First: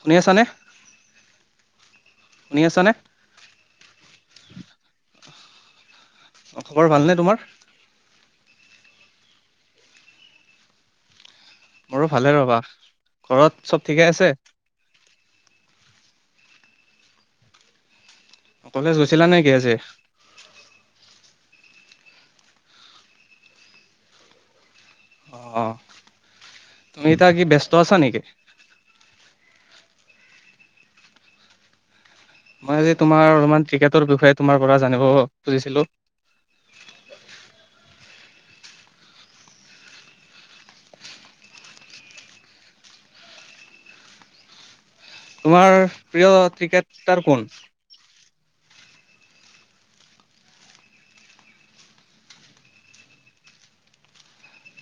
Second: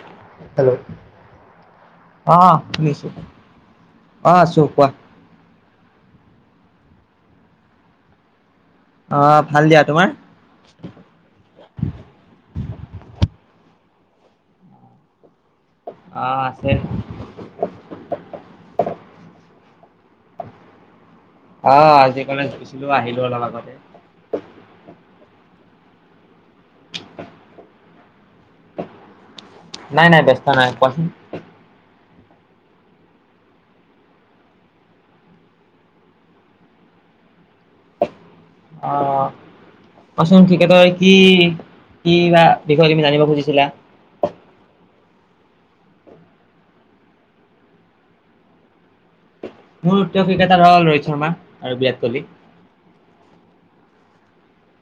শুনিআছানে। Hello অ' শুনিছো অ' আছো কোৱা। অ' খবৰ ভালনে তোমাৰ? আহ ভাল দিয়া, তোমাৰ? মোৰো ভালে ৰবা ঘৰত চ'ব ঠিকে আছে। অ' আছে কলেজ গৈছিলা নে কি আজি? আহ আজি কালি গুছিলো আহিলো অলপ আগতে। অ' তুমি এতিয়া কি ব্যস্ত আছা নেকি? নাই নাই ব্যস্ত নাই কোৱাচোন। মই আজি তোমাৰ অলপমান ক্ৰিকেটৰ বিষয়ে তোমাৰ পৰা জানিব খুজিছিলো। [unintelligible] অ' কচোন ক্ৰিকেটৰ কি কি বা বিষয়ে তুমি জানিব খুজিছিলা। তোমাৰ প্ৰিয় ক্ৰিকেটাৰ কোন। মোৰ উত্তৰ ক্ৰিকেটাৰ হ'ল ৰোহিত শৰ্মা আৰু বিৰাট কোহলি।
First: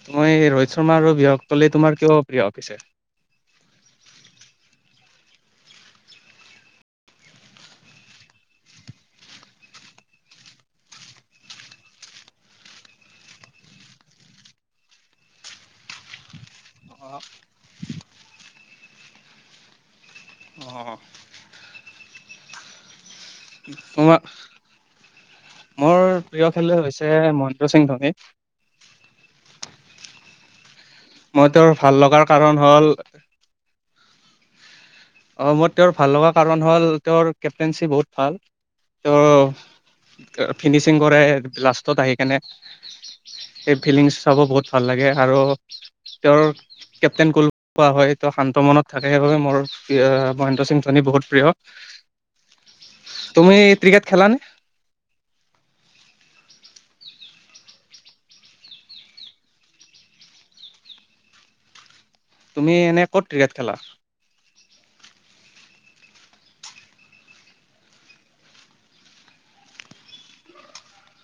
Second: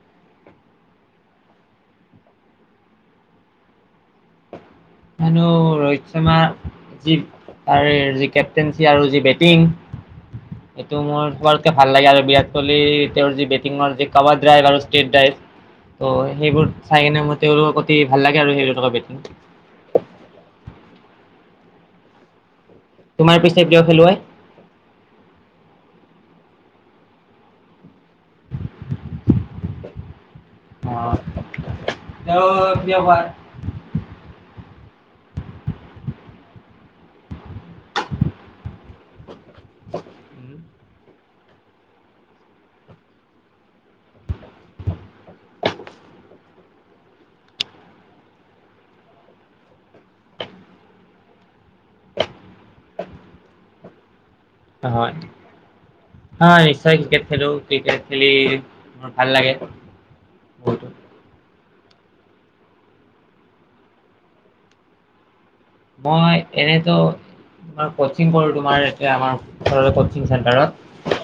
তোমই ৰোহিত শৰ্মা আৰু বিৰাট কোহলি তোমাৰ কিয় প্ৰিয় পিছে। হনো ৰোহিত শৰ্মাৰ যি তাৰ যি কেপটেনঞ্চি আৰু যি বেটিং এইটো মোৰ সবকে ভাল লাগে আৰু বিৰাট কোহলি তেওঁৰ যি বেটিঙৰ যি কভাৰ ড্ৰাইভ আৰু ষ্টেট ড্ৰাইভ ত' সেইবোৰ চাই কিনে মোৰ তেওঁলোকৰ অতি ভাল লাগে আৰু সেই দুটাকৈ বেটিং। অ' তোমাৰ পিছে প্ৰিয় খেলুৱৈ? তোমাৰ মোৰ প্ৰিয়। এইফালে হৈছে মহেন্দ্ৰ সিং ধোনী। অ', মই তোৰ ভাল লগাৰ কাৰণ তেওঁৰ হ'ল প্ৰিয় হোৱাৰ অ' মোৰ তেওঁৰ ভাল লগা কাৰণ হ'ল, তেওঁৰ কেপ্টেইনশ্বিপ বহুত ভাল, তেওঁ ফিনিচিং কৰে লাষ্টত আহি কেনে সেই ফিলিংছ চাব বহুত ভাল লাগে আৰু তেওঁৰ কেপ্টেইন কোল কোৱা হয় তেওঁ শান্ত মনত থাকে সেইবাবে মোৰ মহেন্দ্ৰ সিং ধোনী বহুত প্ৰিয়। তুমি ক্ৰিকেট খেলানে হয়, হয়। হয়, নিশ্চয় ক্ৰিকেট খেলো ক্ৰিকেট খেলি মোৰ ভাল লাগে। বলতো তুমি এনে ক'ত ক্ৰিকেট খেলা। মই এনেতো মই কচিং কৰো তোমাৰ এতিয়া আমাৰ ঘৰৰে কচিং চেণ্টাৰত।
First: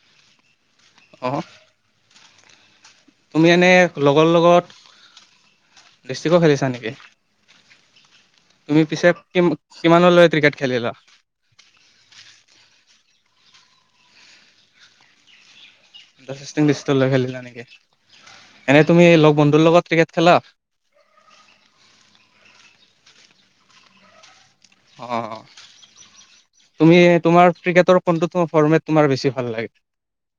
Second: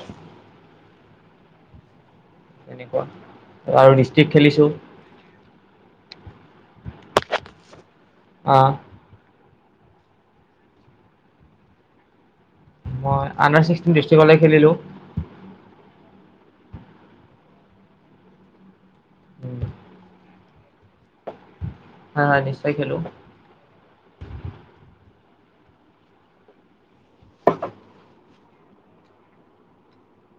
অ' তেনেকুৱা। তুমি এনে আৰু লগৰ ডিষ্ট্ৰিক্ট খেলিছো লগত ডৃষ্টিকৰ খেলিছা নেকি? অ', তুমি পিছে কি কিমান ললয় ক্ৰিকেট খেলিলা। মই আণ্ডাৰ ছিক্সটিন ডিষ্ট্ৰিকলে খেলিলো। আনডাৰ ছিকচটিন ডিষ্ট্ৰিক্ট লৈকে খেলিলা নেকি এনেই তুমি লগ বন্ধুৰ লগত ক্ৰিকেট খেলা। হা হ নিশ্চয় খেলো। অ' তুমি তোমাৰ ক্ৰিকেটৰ কোনটো ফৰ্মেট তোমাৰ বেছি ভাল লাগে।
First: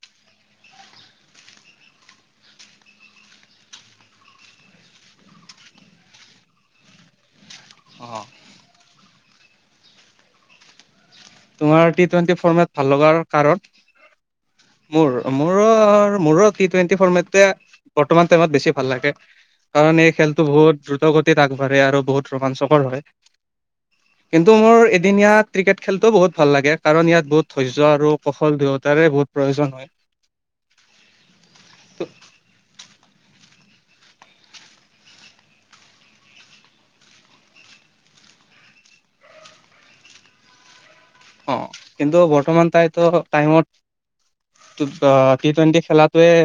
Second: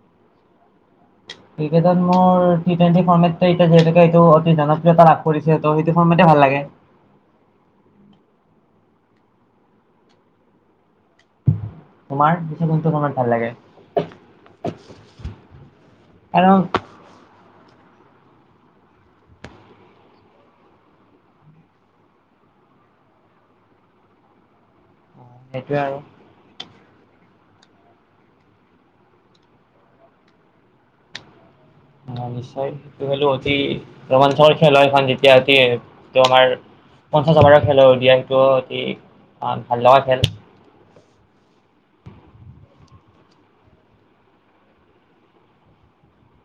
[unintelligible] ক্ৰিকেটত মোৰ টি টুৱেন্টি ফৰ্মিহেতুকে এইটো অতি জনপ্ৰিয়তা লাভ কৰিছে ত সেইটো ফৰ্মেটৈ ভাল লাগে। অ' তোমাৰ টি টুৱেণ্টি ফৰ্মেট ভাল লগাৰ কাৰণ। মোৰ মোৰো মোৰো কাৰণ টি টুৱেণ্টি ফৰ মেটে বৰ্তমান টাইমত বেছি ভাল লাগে। কাৰণ এই খেলটো বহুত দ্ৰুত গতিত আগবাঢ়ে আৰু বহুত ৰোমাঞ্চকৰ হয়। কিন্তু মোৰ এদিন অ ইয়াত ক্ৰিকেট সেইটোৱে আৰু খেল ভাল লাগে, কাৰণ ইয়াত বহুত ধৈৰ্য্য আৰু কৌশল দুয়োতাৰে বহুত প্ৰয়োজন হয়। [unintelligible] ন নিশ্বয় সেইটো অতি ৰোমাঞ্চৰ খেল হয় সেখন যেতিয়া ত আমাৰ পঞ্চাছ হাজাৰৰ টকা খেলৰ দিয়া সেইটো অতি ভাল লগা খেল অ' কিন্তু বৰ্তমান তাইতো টাইমত টি টুৱেণ্টি খেলাতোৱে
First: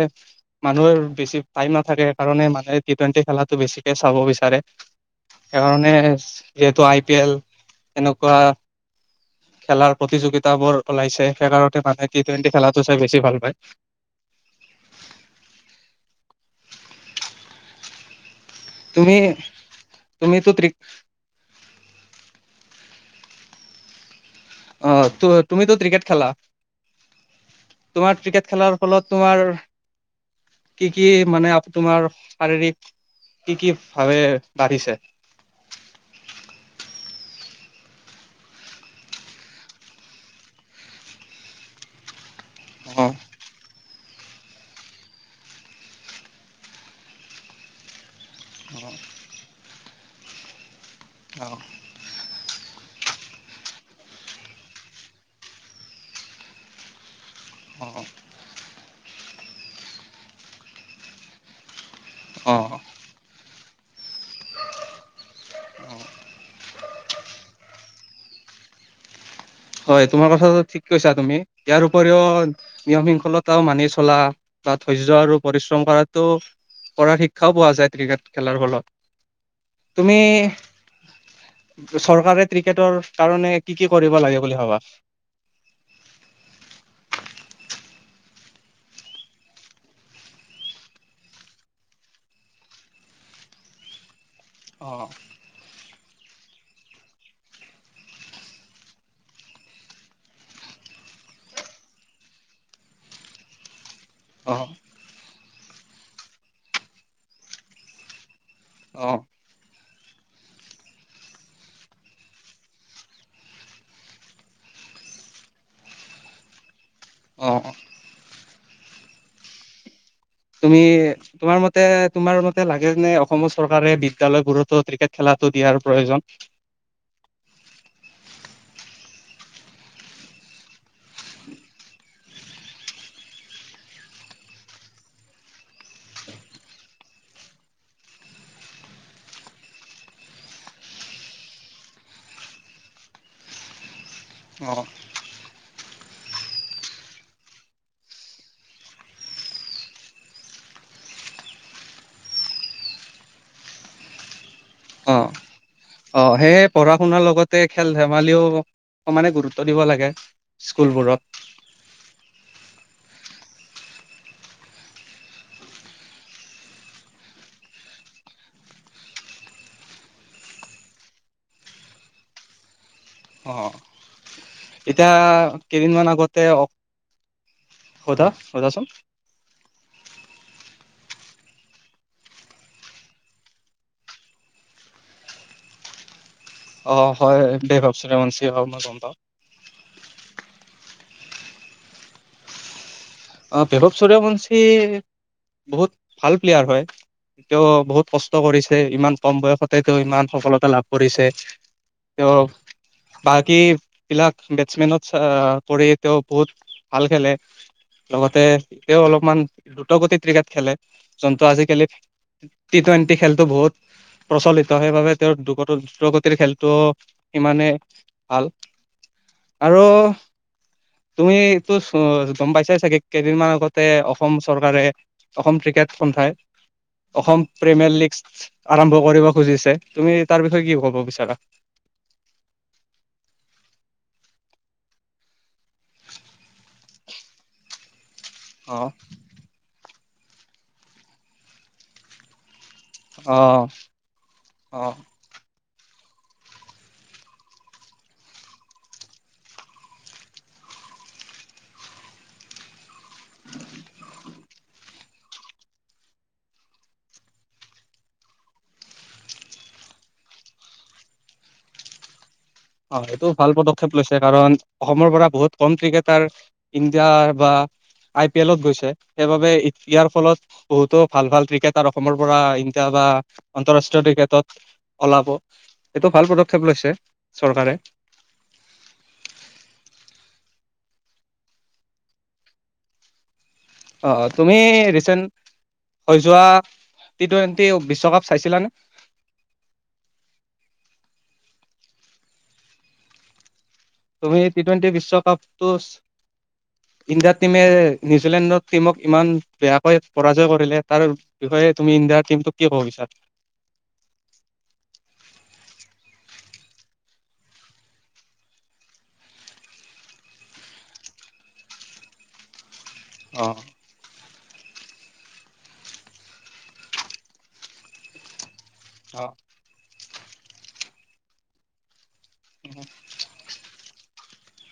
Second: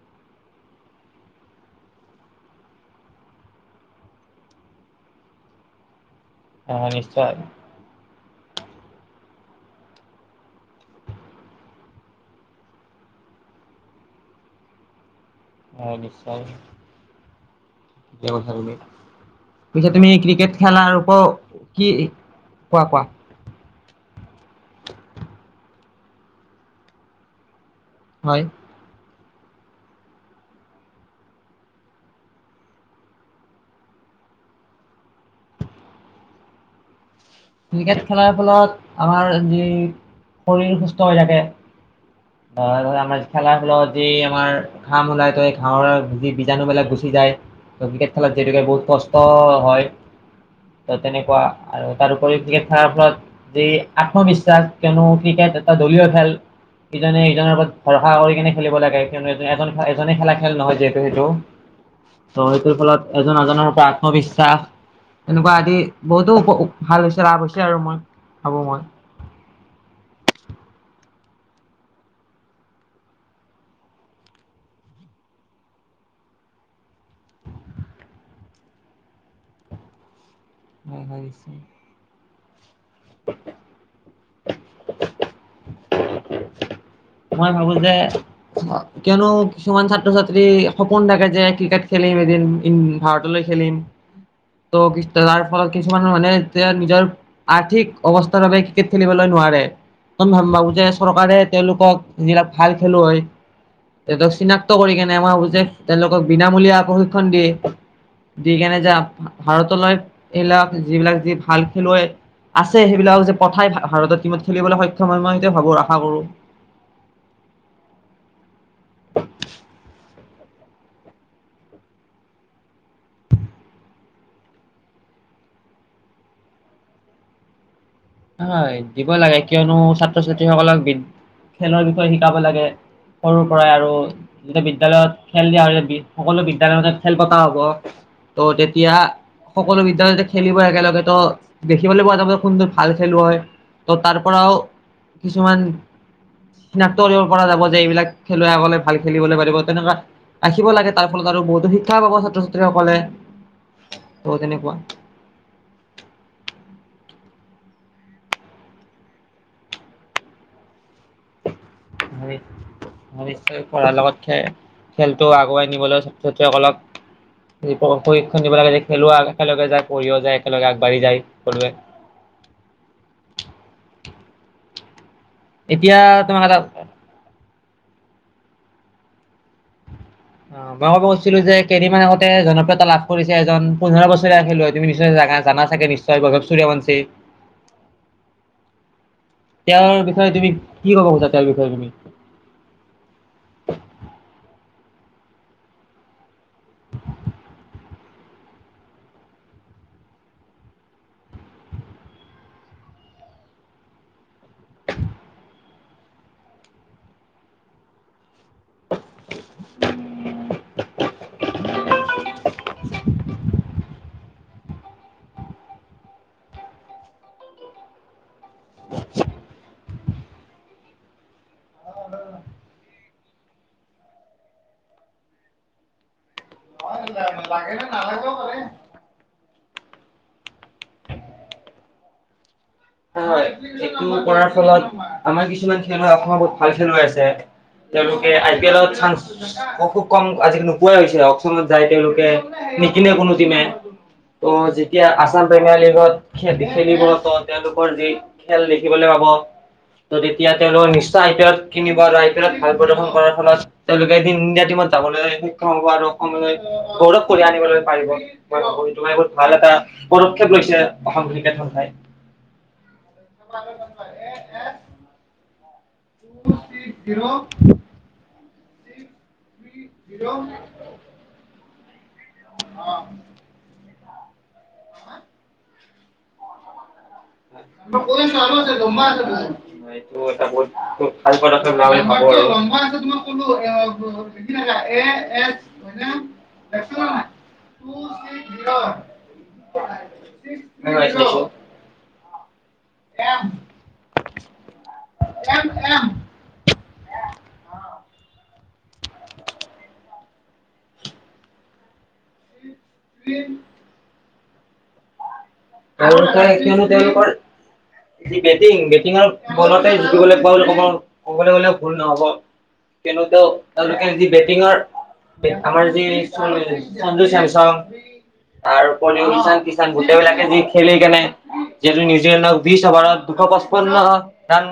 মানুহৰ বেছি টাইম নাথাকে সেইকাৰণে মানুহে টি টুৱেন্টি খেলাটো বেছিকে চাব বিচাৰে। সেইকাৰণে যিহেতু আই পি নিশ্চয় এল এনেকুৱা খেলাৰ প্ৰতিযোগিতাবোৰ ওলাইছে সেইকাৰণতে মানে টি টুৱেণ্টি খেলাটো চাই বেছি ভাল পায়। [unintelligible] অ' নিশ্বয়। তুমি পিছে তুমি তুমিতো ক্ৰিকেট ক্ৰিক খেলা ওপৰত কি কোৱা কোৱা অ'তু তুমিতো ক্ৰিকেট খেলা তোমাৰ হয় ক্ৰিকেট খেলাৰ ফলত তোমাৰ কি কি মানে তোমাৰ শাৰীৰিক কি কি ভাৱে বাঢ়িছে। ক্ৰিকেট খেলাৰ ফলত আমাৰ যি শৰীৰ সুস্থ হৈ থাকে। হয় অ আমাৰ খেলা ধূলাত এই আমাৰ ঘাম ওলাই যাই ঘামৰ যি বীজাণুবিলাক গুচি যায়। ত ক্ৰিকেট খেলত যিহেতুকে বহুত কষ্ট হয় ত তেনেকুৱা অ আৰু তাৰোওপৰি ক্ৰিকেট খেলাৰ ফলত যি আত্মবিশ্বাস কিয়নো ক্ৰিকেট এটা দলীয় খেল ইজনে ইজনৰ ওপৰত ভৰষা কৰি কিনে খেলিব লাগে কিয়নো এজন এজনে খেলা খেল নহয় যিহেতু সেইটো ত' অ অ সেইটোৰ ফলত এজন এজনৰ পৰা আত্মবিশ্বাস এনেকুৱা আদি বহুতো ভাল হৈছে, লাভ হৈছে, আৰু মই ভাবো মই। হয় তোমাৰ কথাটো ঠিক কৈছা তুমি ইয়াৰ উপৰিও নিয়ম শিংখলতাও মানি চলা বা ধৈৰ্য্য আৰু পৰিশ্ৰম কৰাত ত'কৰাৰ শিক্ষাও পোৱা যায়, ক্ৰিকেট খেলাৰ ফলত। তুমি মই ভাবচো। চৰকাৰে ক্ৰিকেটৰ কাৰণে কি কি কৰিব লাগে বুলি ভাবা? মই ভাবো যে কিয়নো কিছুমান ছাত্ৰ-ছাত্ৰী সপোন থাকে যে ক্ৰিকেট খেলি এদিন ইন ভাৰতলৈ খেলিম। ত' অ [unintelligible] তাৰ ফলত কিছুমান মানুহে যে নিজৰ আৰ্থিক অৱস্থাৰ বাবে ক্ৰিকেট খেলিবলৈ নোৱাৰে। মই ভা- ভাবো যে চৰকাৰে তেওঁলোকক যিবিলাক ভাল খেলুৱৈ, তেহঁতক অ চিনাক্ত কৰি কেনে মই ভাবো যে তেওঁলোকক বিনামূলীয়া প্ৰশিক্ষণ দিয়ে। দি কেনে যে অ ভাৰতলৈ এইবিলাক যিবিলাক যি ভাল খেলুৱৈ আছে সেইবিলাকক যে পঠাই ভাৰতৰ টীমত খেলিবলৈ সক্ষম হয়। মই সেইটোৱে ভাবো আশা কৰো। অ'। [inaudible] তুমি, তোমাৰ মতে, তোমাৰ মতে লাগে নে অসমৰ চৰকাৰে বিদ্যালয়বোৰতো ক্ৰিকেট খেলা টো দিয়াৰ প্ৰয়োজন। হয়, দিব লাগে কিয়নো, ছাত্ৰ-ছাত্ৰীসকলক বিদ খেলৰ বিষয়ে শিকাব লাগে। সৰুৰ পৰাই আৰু যে বিদ্যালয়ত খেল দিয়া হয়, সকলো বিদ্যালয়তে খেল পতা হ'ব। ত' তেতিয়া সকলো বিদ্যালয়তে খেলিব একেলগে ত' দেখিবলৈ পোৱা যাব কোনজন ভাল খেলুৱৈ ত' তাৰ পৰাও অ', কিছুমান [unintelligible] চিনাক্ত কৰিব পৰা যাব যে এইবিলাক খেলুৱৈ আগলে ভাল খেলিবলৈ পাৰিব, তেনেকুৱা ৰাখিব লাগে তাৰ ফলত আৰু বহুতো শিক্ষা পাব ছাত্ৰ-ছাত্ৰীসকলে। ত' তেনেকুৱা। অ'। অ'সেয়ে পঢ়া শুনাৰ লগতে খেল-ধেমালিও সমানে গুৰুত্ব দিব লাগে। স্কুলবোৰত। হয়, হয়, হয়। পঢ়াৰ লগত খেল খেলটো আগুৱাই নিবলৈ ছাত ছাত্ৰীসকলক প প্ৰশিক্ষণ দিব লাগে যে খেলুৱ একেলগে যায়, পঢ়িও যায় একেলগে আগবাঢ়ি যায়, সকলোৱে। অ'ইত তা এতিয়া কেইদিনমান আগতে তোমাক এটা অ'সোধা। সুধাচোন। অ' মই ক'ব কৈছিলো যে, কেদিনমান আগতে জনপ্ৰিয়তা লাভ কৰিছে এজন পোন্ধৰ বছৰীয়া খেলুৱৈ তুমি নিশ্চয় জা সেইকাৰণে জানা চাগে নিশ্চয় বৈভৱ সূৰ্য়বংশী, অ', হয় বৈভৱ সূৰ্যবংশী হয় মই গম পাওঁ। তেওঁৰ বিষয়ে তুমি কি ক'ব খোজা? [unintelligible] অ' বৈভৱ সূৰ্য়বংশী বহুত ভাল প্লেয়াৰ হয়। তেওঁ বহুত কষ্ট কৰিছে। ইমান কম বয়সতে তেওঁ ইমান সফলতা লাভ কৰিছে। তেওঁ বাকী বিলাক বেটছমেনত অ' কৰি তেওঁ বহুত ভাল খেলে। লগতে তেওঁ অলপমান দ্ৰুত গতিত ক্ৰিকেট খেলে জনতা আজি [unintelligible] টি টুৱেণ্টি খেলতটো বহুত প্ৰচলিত সেইবাবে তেওঁৰ দ্ৰুত গতিৰ খেলটো সিমানে ভাল আৰু তুমি ত' চ গ'ম পাইছে চাগে কেইদিনমান আগতে অসম চৰকাৰে, অসম ক্ৰিকেট সন্থাই অসম প্ৰিমিয়াৰ লীগচ আৰম্ভ কৰিব খুজিছে। তুমি তাৰ বিষয়ে কি ক'ব বিচাৰা? হয়, হয়। এইটো কৰাৰ ফলত আমাৰ কিছুমান খেলুৱৈ অসমৰ বহুত ভাল খেলুৱৈ আছে। তেওঁলোকে আই পি অ এলৰ চান্স খুব কম আজিকালি নোপোৱাই হৈছে অক্সনত যাই তেওঁলোকে। নিকিনে কোনো অ টিমে। ত' অ যেতিয়া আছাম প্ৰিমিয়াৰ লীগত খে খেলিব ত তেওঁলোকৰ যি খেল দেখিবলৈ পাব ত তেতিয়া তেওঁলোকৰ নিশ্চয় আই পি এল কিনিব আৰু আই পি এলত ভাল প্ৰদৰ্শন কৰাৰ ফলত তেওঁলোকে এদিন ইণ্ডিয়ান টিমত যাবলৈ সক্ষম হ'ব, আৰু অসমলৈ গৌৰৱ কৰি আনিবলৈ পাৰিব মই ভাবো তোমাৰ বহুত ভাল এটা। পদক্ষেপ লৈছে অসম ক্ৰিকেট সন্থাই। অ' এইেটোও ভাল পদক্ষেপ লৈছে, কাৰণ অসমৰ পৰা বহুত। কম ক্ৰিকেটাৰ ইণ্ডিয়া বা আই পি এলত গৈছে, সেইবাবে ইয়াৰ ফলত বহুতো ভাল ভাল ক্ৰিকেটাৰ অসমৰ পৰা ইণ্ডিয়া বা আন্তৰাষ্ট্ৰীয় বিশ্ব ক্ৰিকেটত ওলাব এইটো ভাল পদক্ষেপ লৈছে। চৰকাৰে [unintelligible] অ [unintelligible] তুমি ৰিচেণ্ট হৈ যোৱা টি টুৱেণ্টি [unintelligible] বিশ্বকাপ চাইছিলানে [unintelligible] এ তুমি টি টুৱেণ্টি বিশ্বকাপটো ইণ্ডিয়া টিমে নিউজিলেণ্ডৰ টিমক ইমান বেয়াকৈ পৰাজয় কৰিলে তাৰ বিষয়ে তুমি ইণ্ডিয়াৰ টিমটোক কি ক'ব বিচাৰ [unintelligible] যি বেটিং বেটিঙৰ বলতে জিকিবলৈ পোৱা বুলি ক'ব, ক'বলৈ গ'লে ভুল নহব। [inaudible] কেন ত [unintelligible] সিঙৰ আমাৰ যি চন্দু চেমচং তাৰ অ উপৰিও কিষণ কিষণ গোটেইবিলাকে যি খেলি কেনে যিহেতু নিজ ইংলেণ্ডক বিশ অভাৰত দুশ পাঁচপন্ন ৰাণ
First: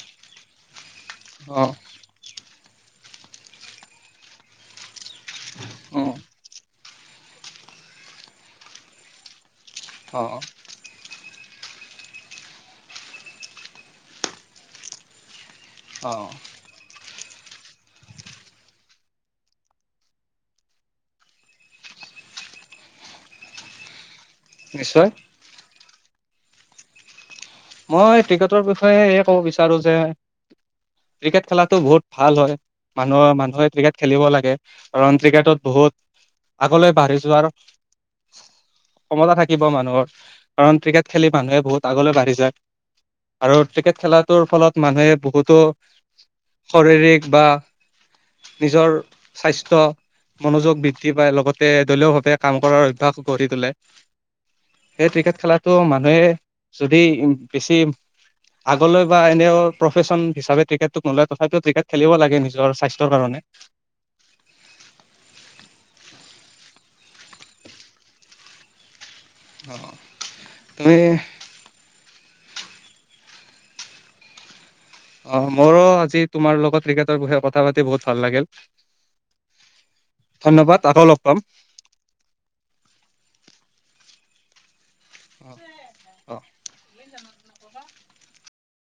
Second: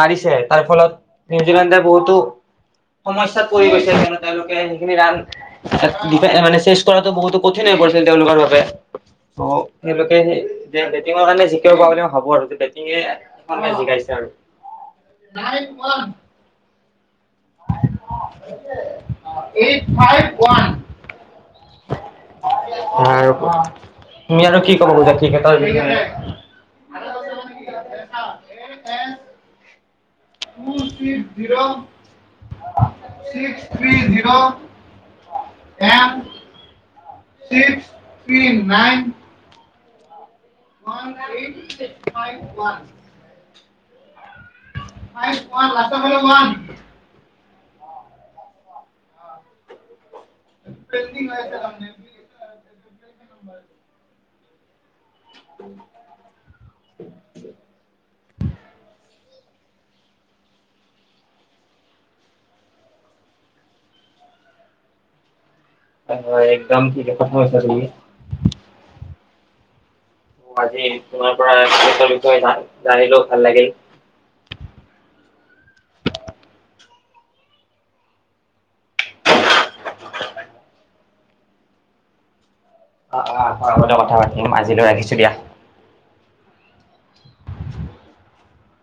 মাৰিছে, তাৰ ফলত নিউজিলেণ্ডে বহুতো সমস্যয়াটো পৰি গৈছে। কিন্তু তেওঁলোকে সেইখিনি ৰাণ অ মানে শেষ কৰাটো বহুতো কঠিন হৈ পৰিছিল। তেওঁলোকৰ বাবে সেইবাবে অ অ বেটিংৰ কাৰণে মই ভাবো আৰু বেটিং জিকাইছে আৰু নাইক মল অ এইঠ ফাইভ ওৱান বাৰু নিশ্চয় [unintelligible] মই ক্ৰিকেটৰ বিষয়ে এয়ে ক'ব বিচাৰো যে ক্ৰিকেট খেলাটো বহুত ভাল হয় মানুহৰ মানুহে ক্ৰিকেট খেলিব লাগে। কাৰণ ক্ৰিকেটত বহুত আগলৈ বাঢ়ি যোৱাৰ কমতা থাকিব ব মানুহৰ কাৰণ ক্ৰিকেট খেলি মানুহে বহুত আগলৈ বাঢ়ি যায় আৰু ক্ৰিকেট খেলাত তোৰ ফলত মানুহে বহুতো শাৰীৰিক বা নিজৰ স্বাস্থ্যৰ মনোযোগ বৃদ্ধি পায় লগতে দলীয় ভাৱে কাম কৰাৰ অভ্যাস গঢ়ি তোলে। সেই ক্ৰিকেট খেলাটো মানুহে যদি বেছি আগলৈ বা এনে প্ৰফেচন হিচাপে ক্ৰিকেট নৈ লয় তথাপিও ক্ৰিকেট খেলিব লাগে নিজৰ স্বাস্থ্যৰ কাৰণে। [unintelligible] একদম ঠিকে কথা কৈছা তুমি। অ। আজি তোমাৰ পৰা ক্ৰিকেট বিষয়ে জা জানিলো ভাল লাগিল। অ মোৰো আজি তোমাৰ লগত ক্ৰিকেটৰ বিষয়ে কথা পাতি বহুত ভাল লাগিল। ধন্যবাদ আকৌ লগ পাম। অ অ আগতে কথা পাতিম আজিলৈ ৰাখিছো দিয়া। অঁ।